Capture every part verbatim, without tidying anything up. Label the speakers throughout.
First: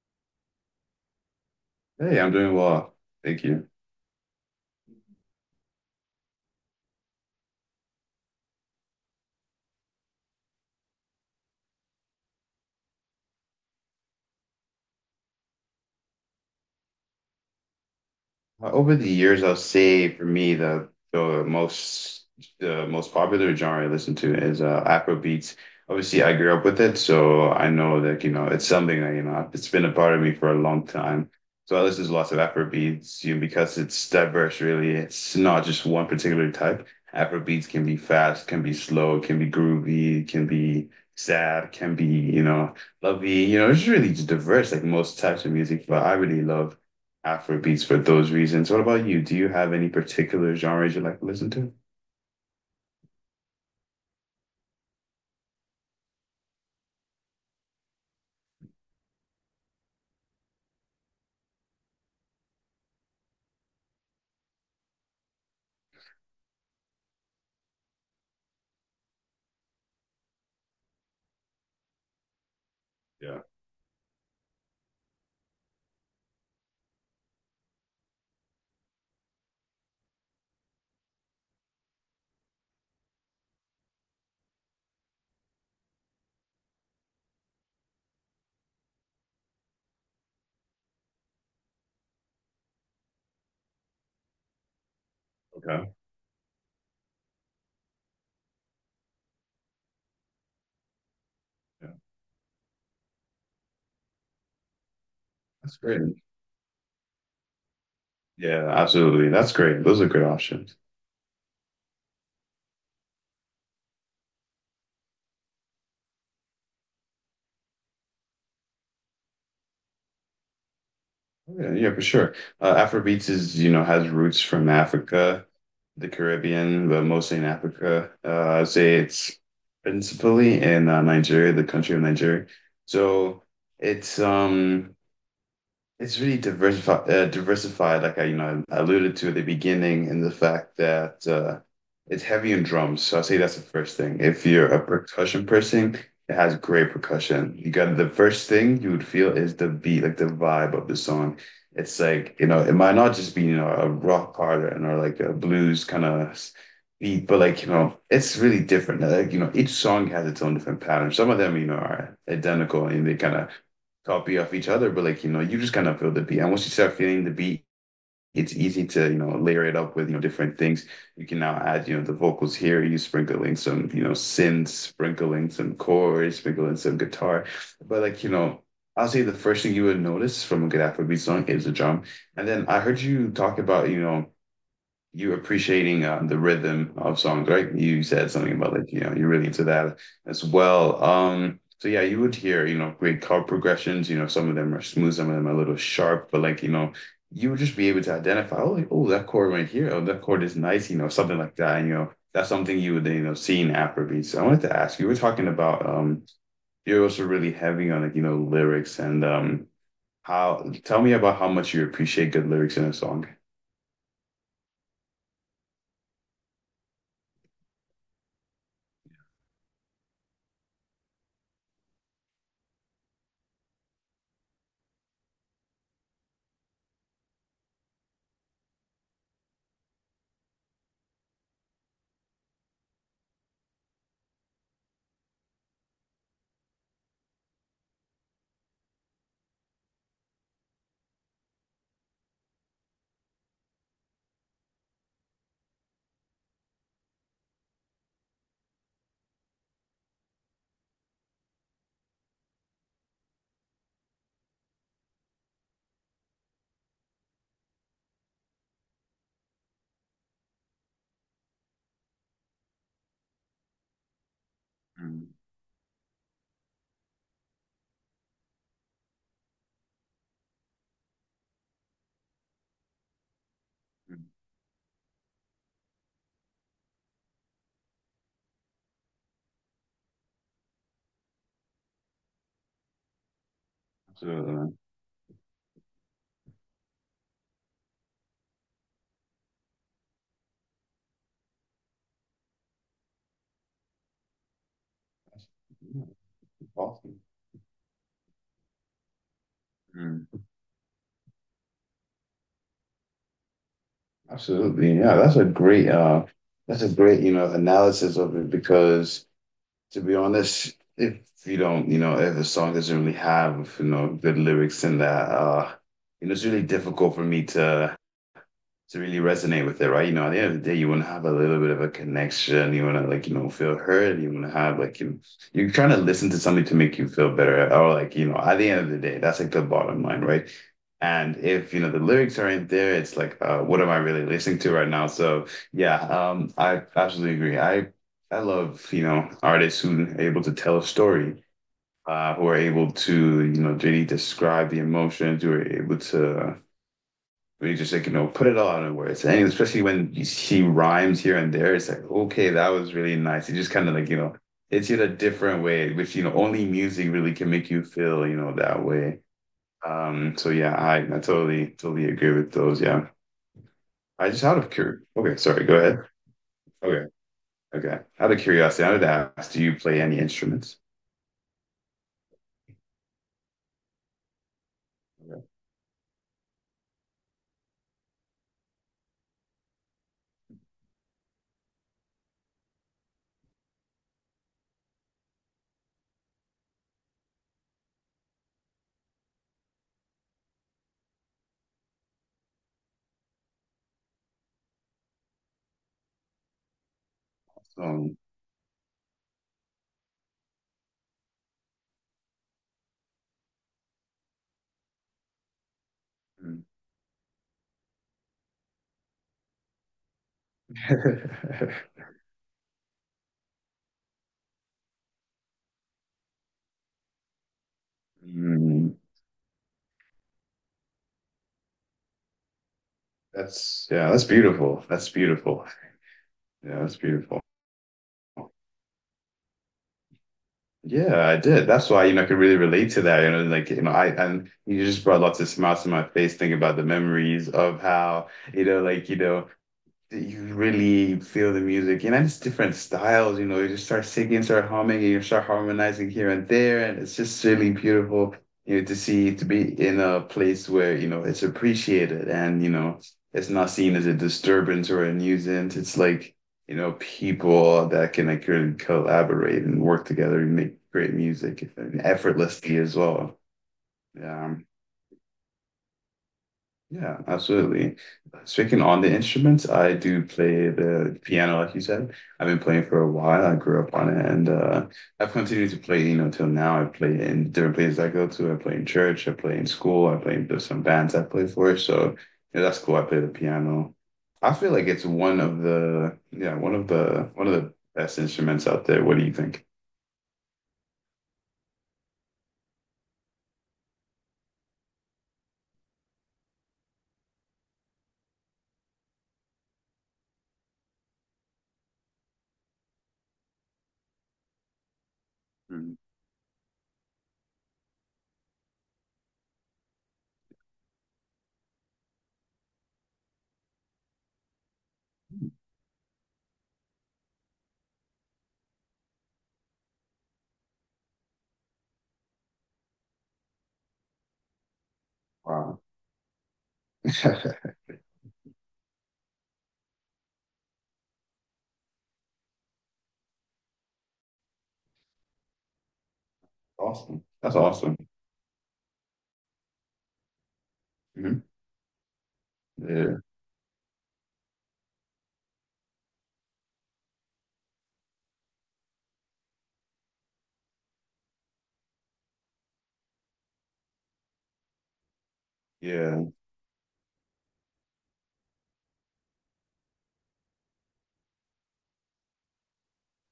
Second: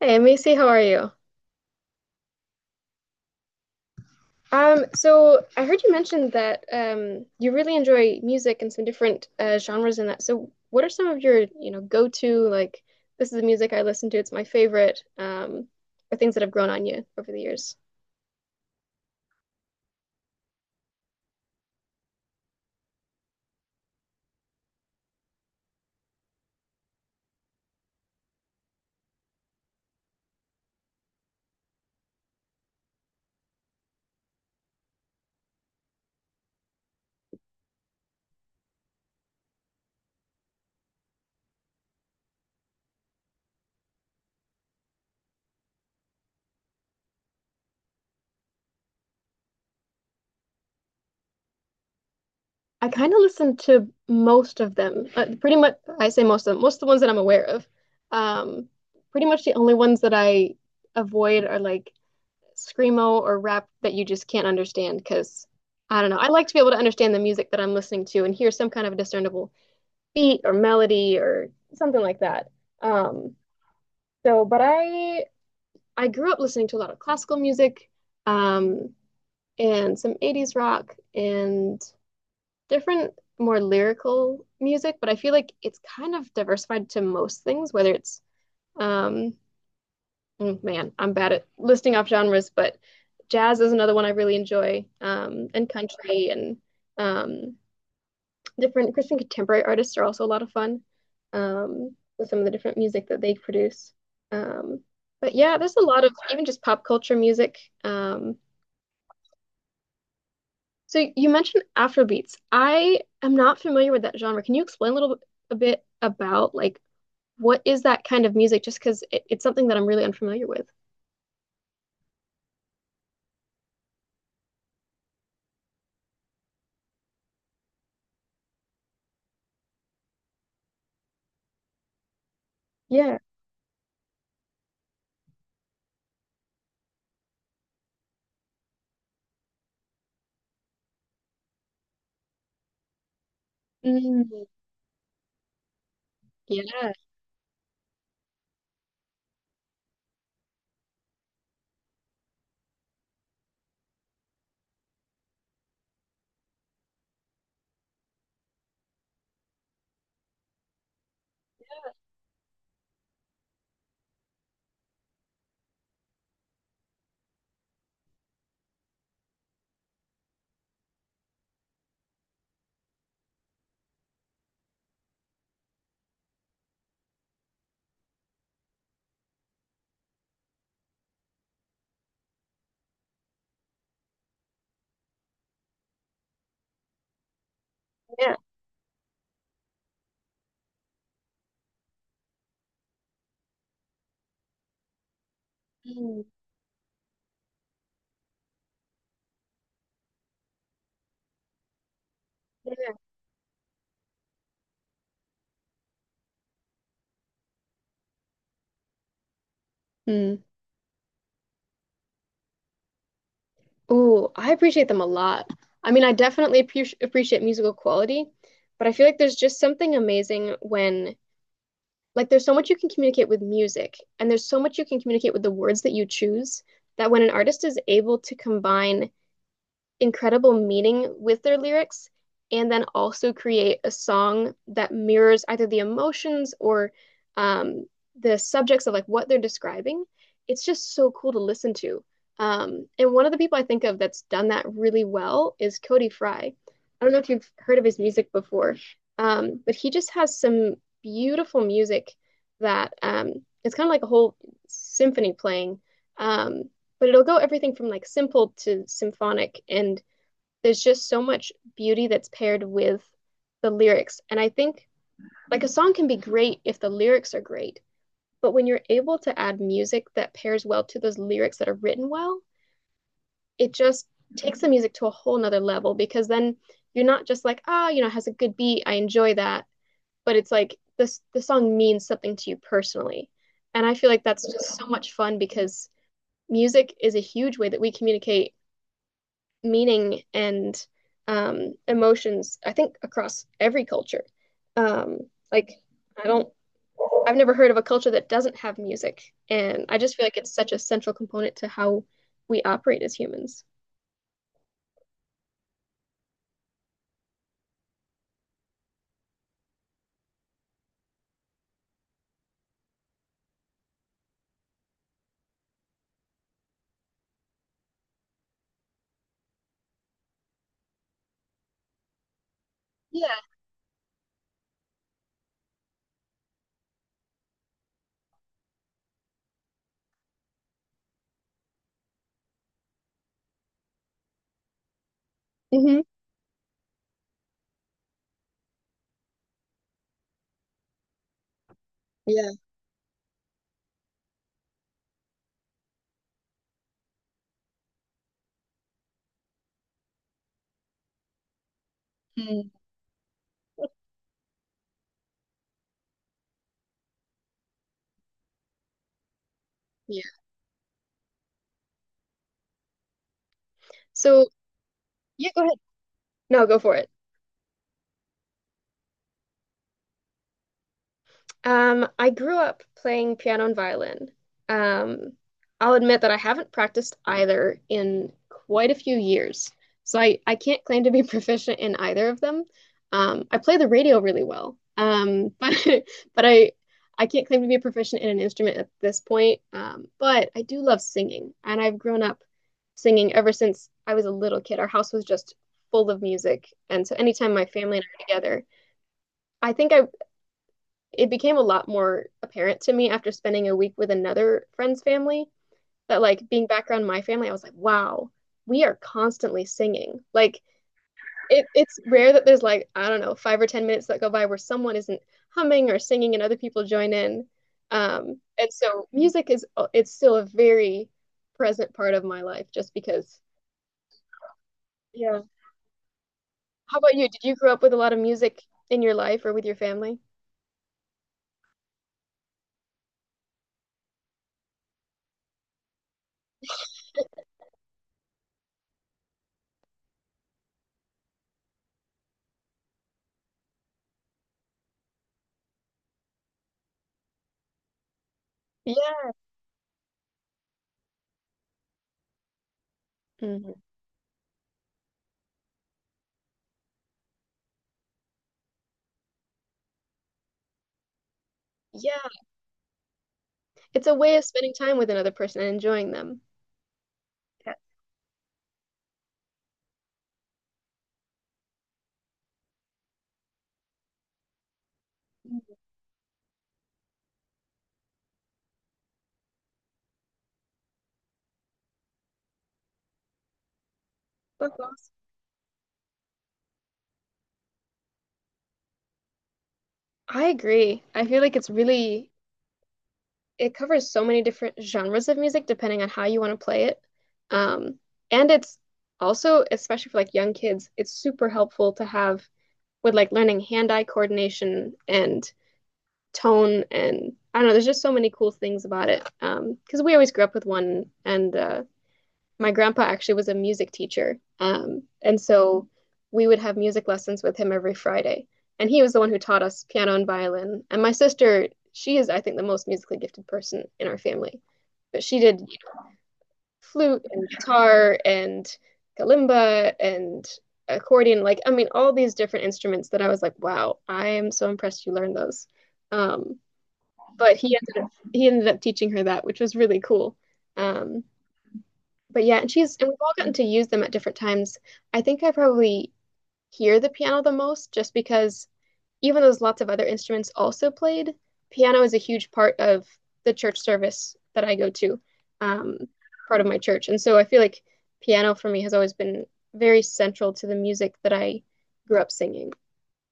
Speaker 1: Hey, Macy, how are you?
Speaker 2: Hey, I'm doing well. Thank you.
Speaker 1: Um, so I heard you mentioned that um, you really enjoy music and some different uh, genres in that. So what are some of your, you know, go-to like this is the music I listen to, it's my favorite, um, or things that have grown on you over the years?
Speaker 2: Uh, Over the years, I'll say for me the the most the most popular genre I listen to is uh, Afrobeats. Obviously, I grew up with it, so I know that you know it's something that you know it's been a part of me for a long time. So I listen to lots of Afrobeats, you know, because it's diverse, really. It's not just one particular type. Afrobeats can be fast, can be slow, can be groovy, can be sad, can be you know lovey. You know, it's really just diverse, like most types of music. But I really love Afrobeats for those reasons. What about you? Do you have any particular genres you like to listen to?
Speaker 1: I kind of listen to most of them. Uh, pretty much, I say most of them, most of the ones that I'm aware of. Um, Pretty much the only ones that I avoid are like screamo or rap that you just can't understand because I don't know. I like to be able to understand the music that I'm listening to and hear some kind of a discernible beat or melody or something like that. Um,
Speaker 2: Yeah.
Speaker 1: so, but I I grew up listening to a lot of classical music, um, and some eighties rock and different more lyrical music, but I feel like it's kind of diversified to most things, whether it's um, Mm, man, I'm bad at listing off genres, but jazz is another one I really enjoy, um, and
Speaker 2: Okay.
Speaker 1: country and um, different Christian contemporary artists are also a lot of fun
Speaker 2: Yeah.
Speaker 1: um, with some of the different music that they produce. Um, but yeah, there's
Speaker 2: That's
Speaker 1: a
Speaker 2: great.
Speaker 1: lot of even just pop culture music. Um,
Speaker 2: Yeah, absolutely. That's great. Those are good options.
Speaker 1: so you mentioned Afrobeats. I am not familiar with that genre. Can you explain a little bit, a bit about like what is that kind of music? Just because it, it's something that I'm really unfamiliar with.
Speaker 2: Yeah, yeah, for sure. Uh, Afrobeats is, you know, has roots from Africa, the Caribbean, but mostly in Africa. Uh, I'd say it's principally in uh, Nigeria, the country of Nigeria.
Speaker 1: Yeah.
Speaker 2: So it's um it's really diversified, uh, diversified, like I, you know, alluded to at the beginning, and the fact that uh, it's heavy in drums. So I say that's the first thing.
Speaker 1: Mm,
Speaker 2: If you're a percussion person, it has
Speaker 1: yeah.
Speaker 2: great percussion. You got the first thing you would feel is the beat, like the vibe of the song. It's like, you know, it might not just be, you know, a rock pattern or or like a blues kind of beat, but like, you know, it's really different. Like, you know, each song has its own different pattern. Some of them, you know, are identical and they kind of copy of each other, but like, you know, you just kind of feel the beat. And once you start feeling the beat, it's easy to, you know, layer it up with, you know, different things. You can now add, you know, the vocals here, you sprinkling some, you know, synths, sprinkling some chords, sprinkling some guitar. But like, you know, I'll say the first thing you would notice from a good Afrobeat song is the drum. And then I heard you talk about, you know, you appreciating um, the rhythm of songs, right? You said
Speaker 1: Yeah.
Speaker 2: something about like, you know, you're really into that as well. Um, so yeah, you would hear, you know, great chord progressions. You know, some of them are smooth, some of them are a little
Speaker 1: Mm,
Speaker 2: sharp, but like, you know, you would just be able to identify, oh, like, oh, that chord right here, oh, that chord is nice, you know, something like that. And, you know, that's something
Speaker 1: yeah.
Speaker 2: you would, you know, see in Afrobeats. So I wanted to ask, you were talking about, um, you're also really heavy on like, you know, lyrics and, um,
Speaker 1: Mm.
Speaker 2: how, tell me about how much you appreciate good lyrics in a song.
Speaker 1: Oh, I appreciate them a lot. I mean, I definitely appre appreciate musical quality, but I feel like there's just something amazing when, like, there's so much you can communicate with music, and there's so much you can communicate with the words that you choose, that when an artist is able to combine incredible meaning with their lyrics and then also create a song that mirrors either the emotions or um, the subjects of like what they're describing. It's just so cool to listen to. Um, and one of the people I think of that's done that really well is Cody Fry. I don't know if you've heard of his music before, um, but he just has some beautiful music that um, it's kind of like a whole symphony playing. Um, but it'll go everything from like simple to symphonic and there's just so much beauty that's paired with the lyrics, and I think
Speaker 2: Mm,
Speaker 1: like a song can be great if the lyrics are great, but when you're able to add music that pairs well to those lyrics that are written well, it just
Speaker 2: mm,
Speaker 1: takes the music to a whole nother level, because then you're not just like ah oh, you know it has a good beat, I enjoy that, but it's like this the song means something to you personally. And I feel like that's just
Speaker 2: absolutely.
Speaker 1: so much fun, because music is a huge way that we communicate meaning and um, emotions, I think, across every culture. Um, like, I don't,
Speaker 2: Awesome.
Speaker 1: I've never heard of a culture that doesn't have music. And I just feel
Speaker 2: Mm.
Speaker 1: like it's such a central component to how we operate as humans.
Speaker 2: Absolutely. Yeah, that's a great uh that's a great, you know, analysis of it because to be honest, if you don't, you know, if a song doesn't really have, you know, good lyrics in that, uh, you know, it's really difficult for me to to really resonate with it, right? You know, at the end of the day, you want to have a little bit of a connection. You want to like,
Speaker 1: Yeah.
Speaker 2: you know, feel heard. You want to have like, you know, you're trying to listen to something to make you feel better, or like, you know, at the end of the day, that's like the bottom line, right? And if you know the lyrics aren't there, it's like, uh, what am I really listening to right now? So yeah,
Speaker 1: Hmm.
Speaker 2: um, I absolutely agree. I I love you know artists who are able to tell a story, uh, who
Speaker 1: Yeah.
Speaker 2: are able to you know really describe the emotions, who are able to we just like, you know, put it all in words. And especially when she rhymes here and there, it's like, okay,
Speaker 1: Mm.
Speaker 2: that was really nice. It just kind of like, you know, it's in a different way, which, you know, only music really can make you feel, you know, that way.
Speaker 1: Yeah.
Speaker 2: Um, so yeah, I, I totally, totally agree with those. Yeah. I just
Speaker 1: So,
Speaker 2: out of cur Okay,
Speaker 1: yeah, go
Speaker 2: sorry, go
Speaker 1: ahead.
Speaker 2: ahead.
Speaker 1: No, go for
Speaker 2: Okay,
Speaker 1: it.
Speaker 2: okay. Out of curiosity, I would ask, do you play any instruments?
Speaker 1: Um, I grew up playing piano and violin. Um,
Speaker 2: Okay.
Speaker 1: I'll admit that I haven't practiced either in quite a few years, so I, I can't claim to be proficient in either of them. Um, I play the radio really well, um, but but I I can't claim to be proficient in an instrument at this point. Um, but I do love singing, and I've grown up singing ever since I was a little kid. Our house was just full of music, and so anytime my family and I
Speaker 2: Um,
Speaker 1: were together, I think I it became a lot more apparent to me after spending a week with another friend's family that like being back around my family, I was like, wow, we are constantly singing. Like it, it's rare that there's like, I don't know, five or ten minutes that go by where someone isn't humming or singing and other people join in. Um, and
Speaker 2: mm,
Speaker 1: so music is uh, it's still a very present part of my life just because
Speaker 2: that's yeah, that's beautiful. That's
Speaker 1: yeah.
Speaker 2: beautiful. Yeah, that's
Speaker 1: How about you?
Speaker 2: beautiful.
Speaker 1: Did you grow up with a lot of music in your life or with your family?
Speaker 2: Yeah, I did. That's why, you know, I could really relate to that. You know, like, you know, I and you just brought lots of smiles to my face thinking about the memories of how, you know, like, you know, you really feel the music, you know, it's different styles, you know, you just start singing, start humming, and you start harmonizing here and there, and it's just really beautiful, you know, to
Speaker 1: Yeah.
Speaker 2: see to be in a place where, you know, it's appreciated and, you know, it's not
Speaker 1: Mhm.
Speaker 2: seen as a disturbance or a nuisance. It's like, you know, people that can like really collaborate and work together and make great music and
Speaker 1: Yeah.
Speaker 2: effortlessly as well.
Speaker 1: It's a way of
Speaker 2: Yeah.
Speaker 1: spending time with another person and enjoying them.
Speaker 2: Yeah,
Speaker 1: Yeah.
Speaker 2: absolutely. Speaking on the instruments, I do play the piano, like you said. I've been playing for a while. I grew up on it, and uh, I've continued to play, you know, till now. I play in different places I go to. I play in church. I play in school. I play in there's some bands I play for. So, yeah, that's cool. I play the piano. I feel
Speaker 1: That's
Speaker 2: like it's
Speaker 1: awesome.
Speaker 2: one of the, yeah, one of the one of the best instruments out there. What do you think?
Speaker 1: I agree. I feel like it's really, it covers so many different genres of music depending on how you want to play it. Um, and it's also, especially for like young kids, it's super helpful to have with like learning hand-eye coordination and
Speaker 2: Mm.
Speaker 1: tone and I don't know, there's just so many cool things about it. Um, because we always grew up with one, and uh my grandpa actually was a music teacher. Um, and so we would have music lessons with him every Friday. And he was the one who taught us piano and violin. And my sister, she is, I think, the most musically gifted person in our family. But she did
Speaker 2: Wow.
Speaker 1: flute and guitar and kalimba and accordion. Like, I mean, all these different instruments that I was like, wow, I am so impressed you learned those. Um,
Speaker 2: Awesome. That's
Speaker 1: but he
Speaker 2: awesome.
Speaker 1: ended up, he ended up teaching her that, which was really cool. Um,
Speaker 2: Mhm.
Speaker 1: but yeah, and she's and we've
Speaker 2: Yeah.
Speaker 1: all gotten to use them at different times. I think I probably hear the piano the most just because even though there's lots of other instruments also played, piano is a huge part of the church service that I go to, um,
Speaker 2: Yeah.
Speaker 1: part of my church. And so I feel like piano for me has always been very central to the music that I grew up singing.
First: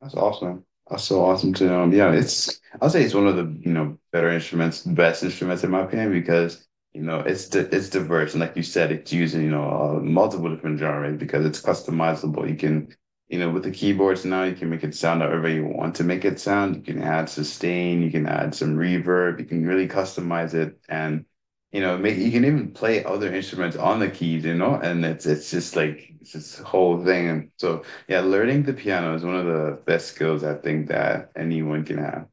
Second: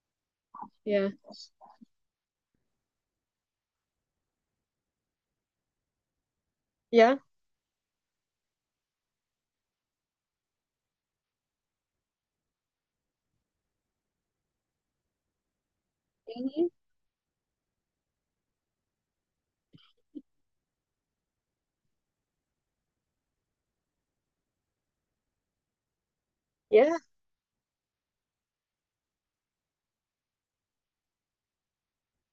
Speaker 2: That's awesome. That's
Speaker 1: Yeah.
Speaker 2: so awesome to know. Yeah, it's I'll say it's one of the, you know, better instruments, best instruments in my opinion because, you
Speaker 1: Yeah.
Speaker 2: know, it's di it's diverse and like you said, it's using, you know, uh, multiple different genres because it's customizable. You can, you know, with the keyboards now, you can make it sound however you want to make it
Speaker 1: Mhm.
Speaker 2: sound. You can add sustain, you can add some reverb, you can really customize it and you know, make you can even play other instruments on the keys, you know, and it's it's just like it's this
Speaker 1: Yeah.
Speaker 2: whole thing. So yeah, learning the piano is one of the best skills I think that anyone can have.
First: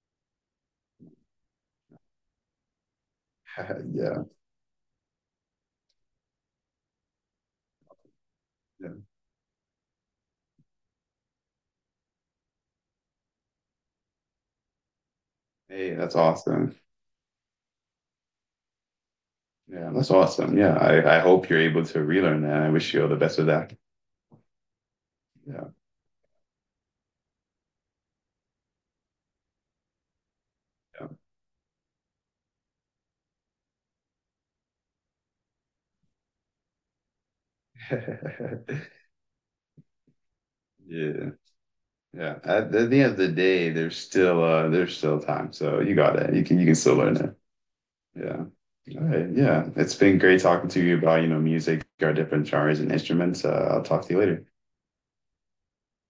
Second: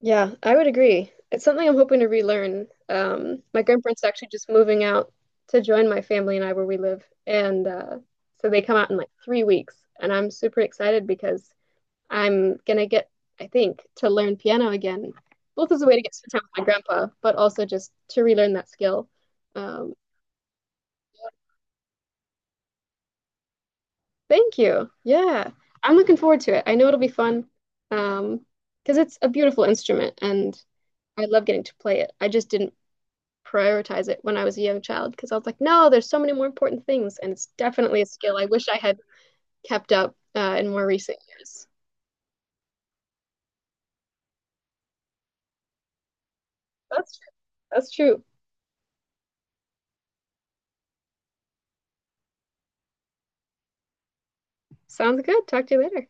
Speaker 1: Yeah, I would agree. It's something I'm hoping to relearn. Um, my grandparents are
Speaker 2: Yeah,
Speaker 1: actually just moving out to join my family and I where we live. And uh, so they come out
Speaker 2: yeah.
Speaker 1: in like three weeks. And I'm super excited because I'm gonna get, I think, to learn piano again, both as a
Speaker 2: Hey,
Speaker 1: way to get
Speaker 2: that's
Speaker 1: to spend time with my
Speaker 2: awesome.
Speaker 1: grandpa, but also just to relearn that skill.
Speaker 2: Yeah,
Speaker 1: Um,
Speaker 2: that's awesome. Yeah, I, I hope you're able to relearn that. I wish you all the best with that.
Speaker 1: Thank you. Yeah,
Speaker 2: Yeah,
Speaker 1: I'm looking forward to it. I know it'll be fun um, because it's a beautiful instrument and I love getting to play it. I just didn't prioritize it when I was a young child because I was like, no, there's so many more important things. And it's definitely a skill I
Speaker 2: yeah,
Speaker 1: wish I had kept up uh, in more recent
Speaker 2: yeah.
Speaker 1: years.
Speaker 2: Yeah. At, at the end of the day, there's still uh, there's still time, so you got it. You can you can still learn
Speaker 1: That's true.
Speaker 2: it.
Speaker 1: That's true.
Speaker 2: Yeah. All right. Yeah, it's been great talking to you about, you know, music, our different genres and instruments. Uh, I'll talk to you later.
Speaker 1: Sounds good. Talk to you later.